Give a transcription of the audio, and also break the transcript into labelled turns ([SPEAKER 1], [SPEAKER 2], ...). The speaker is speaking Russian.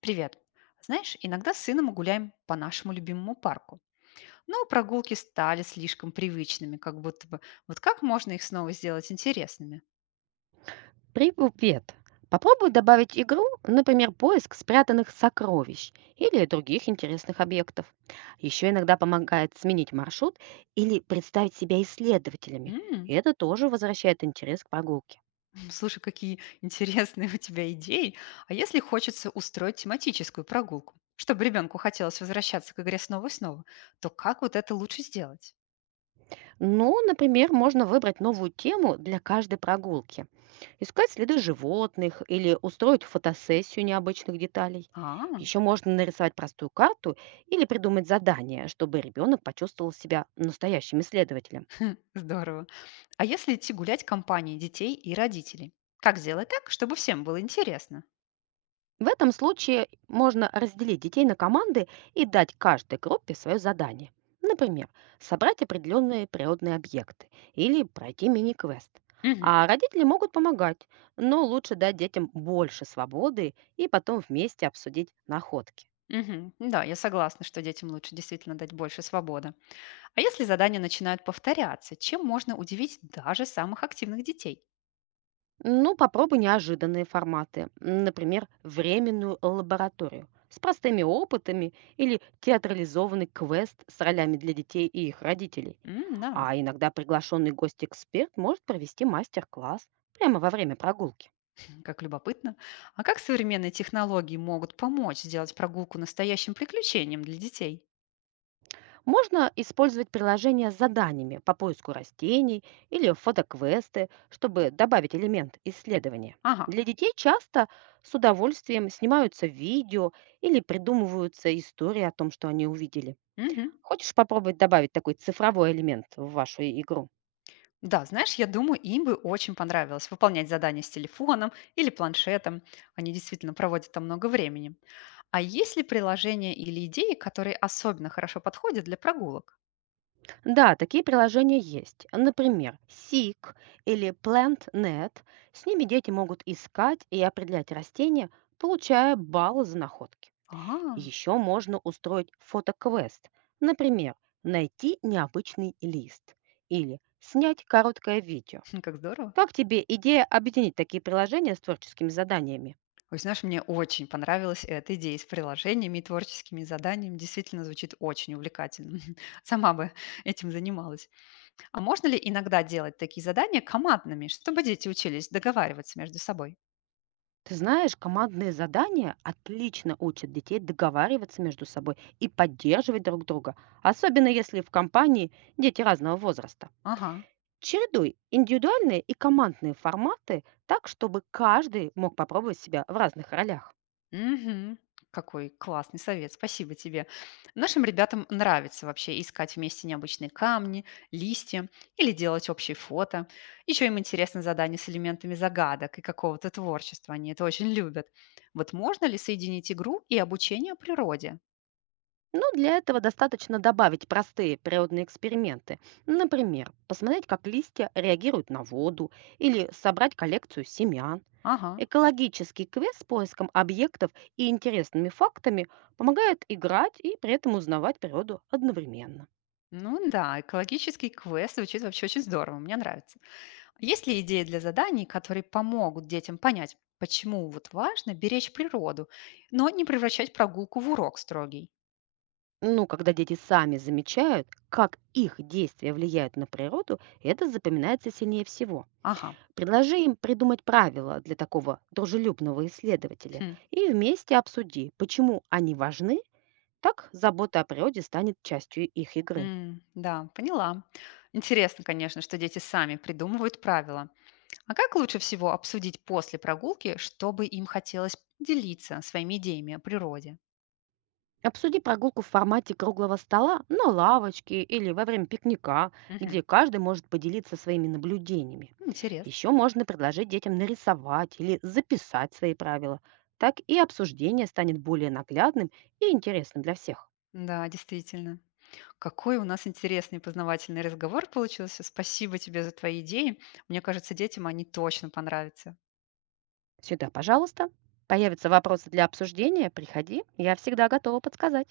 [SPEAKER 1] Привет. Знаешь, иногда с сыном мы гуляем по нашему любимому парку. Но прогулки стали слишком привычными, как будто бы. Вот как можно их снова сделать интересными?
[SPEAKER 2] Привет! Попробуй добавить игру, например, поиск спрятанных сокровищ или других интересных объектов. Еще иногда помогает сменить маршрут или представить себя исследователями.
[SPEAKER 1] М,
[SPEAKER 2] И это тоже возвращает интерес к прогулке.
[SPEAKER 1] слушай, какие интересные у тебя идеи. А если хочется устроить тематическую прогулку, чтобы ребенку хотелось возвращаться к игре снова и снова, то как вот это лучше сделать?
[SPEAKER 2] Ну, например, можно выбрать новую тему для каждой прогулки. Искать следы животных или устроить фотосессию необычных деталей.
[SPEAKER 1] А,
[SPEAKER 2] Еще можно нарисовать простую карту или придумать задание, чтобы ребенок почувствовал себя настоящим исследователем.
[SPEAKER 1] здорово. А если идти гулять компанией детей и родителей? Как сделать так, чтобы всем было интересно?
[SPEAKER 2] В этом случае можно разделить детей на команды и дать каждой группе свое задание. Например, собрать определенные природные объекты или пройти мини-квест.
[SPEAKER 1] Мгм.
[SPEAKER 2] А родители могут помогать, но лучше дать детям больше свободы и потом вместе обсудить находки.
[SPEAKER 1] Мгм. Да, я согласна, что детям лучше действительно дать больше свободы. А если задания начинают повторяться, чем можно удивить даже самых активных детей?
[SPEAKER 2] Ну, попробуй неожиданные форматы, например, временную лабораторию с простыми опытами или театрализованный квест с ролями для детей и их родителей.
[SPEAKER 1] М, да,
[SPEAKER 2] А иногда приглашенный гость-эксперт может провести мастер-класс прямо во время прогулки.
[SPEAKER 1] как любопытно. А как современные технологии могут помочь сделать прогулку настоящим приключением для детей?
[SPEAKER 2] Можно использовать приложение с заданиями по поиску растений или фотоквесты, чтобы добавить элемент исследования.
[SPEAKER 1] Ага.
[SPEAKER 2] Для детей часто с удовольствием снимаются видео или придумываются истории о том, что они увидели.
[SPEAKER 1] Мгм.
[SPEAKER 2] Хочешь попробовать добавить такой цифровой элемент в вашу игру?
[SPEAKER 1] Да, знаешь, я думаю, им бы очень понравилось выполнять задания с телефоном или планшетом. Они действительно проводят там много времени. А есть ли приложения или идеи, которые особенно хорошо подходят для прогулок?
[SPEAKER 2] Да, такие приложения есть. Например, Seek или PlantNet. С ними дети могут искать и определять растения, получая баллы за находки.
[SPEAKER 1] А,
[SPEAKER 2] Еще можно устроить фотоквест. Например, найти необычный лист или снять короткое видео.
[SPEAKER 1] как здорово.
[SPEAKER 2] Как тебе идея объединить такие приложения с творческими заданиями?
[SPEAKER 1] Ой, знаешь, мне очень понравилась эта идея с приложениями и творческими заданиями. Действительно звучит очень увлекательно. Сама бы этим занималась. А можно ли иногда делать такие задания командными, чтобы дети учились договариваться между собой?
[SPEAKER 2] Ты знаешь, командные задания отлично учат детей договариваться между собой и поддерживать друг друга, особенно если в компании дети разного возраста.
[SPEAKER 1] Ага.
[SPEAKER 2] Чередуй индивидуальные и командные форматы так, чтобы каждый мог попробовать себя в разных ролях.
[SPEAKER 1] Мгм. Какой классный совет, спасибо тебе. Нашим ребятам нравится вообще искать вместе необычные камни, листья или делать общие фото. Еще им интересно задание с элементами загадок и какого-то творчества, они это очень любят. Вот можно ли соединить игру и обучение о природе?
[SPEAKER 2] Но для этого достаточно добавить простые природные эксперименты. Например, посмотреть, как листья реагируют на воду, или собрать коллекцию семян.
[SPEAKER 1] Ага,
[SPEAKER 2] Экологический квест с поиском объектов и интересными фактами помогает играть и при этом узнавать природу одновременно.
[SPEAKER 1] ну да, экологический квест звучит вообще очень здорово, мне нравится. Есть ли идеи для заданий, которые помогут детям понять, почему вот важно беречь природу, но не превращать прогулку в урок строгий?
[SPEAKER 2] Ну, когда дети сами замечают, как их действия влияют на природу, это запоминается сильнее всего.
[SPEAKER 1] Ага.
[SPEAKER 2] Предложи им придумать правила для такого дружелюбного исследователя
[SPEAKER 1] Хм.
[SPEAKER 2] и вместе обсуди, почему они важны, так забота о природе станет частью их игры.
[SPEAKER 1] М, да, поняла. Интересно, конечно, что дети сами придумывают правила. А как лучше всего обсудить после прогулки, чтобы им хотелось делиться своими идеями о природе?
[SPEAKER 2] Обсуди прогулку в формате круглого стола на лавочке или во время пикника,
[SPEAKER 1] Мгм.
[SPEAKER 2] где каждый может поделиться своими наблюдениями.
[SPEAKER 1] Интересно.
[SPEAKER 2] Еще можно предложить детям нарисовать или записать свои правила. Так и обсуждение станет более наглядным и интересным для всех.
[SPEAKER 1] Да, действительно. Какой у нас интересный и познавательный разговор получился. Спасибо тебе за твои идеи. Мне кажется, детям они точно понравятся.
[SPEAKER 2] Сюда, пожалуйста. Появятся вопросы для обсуждения, приходи, я всегда готова подсказать.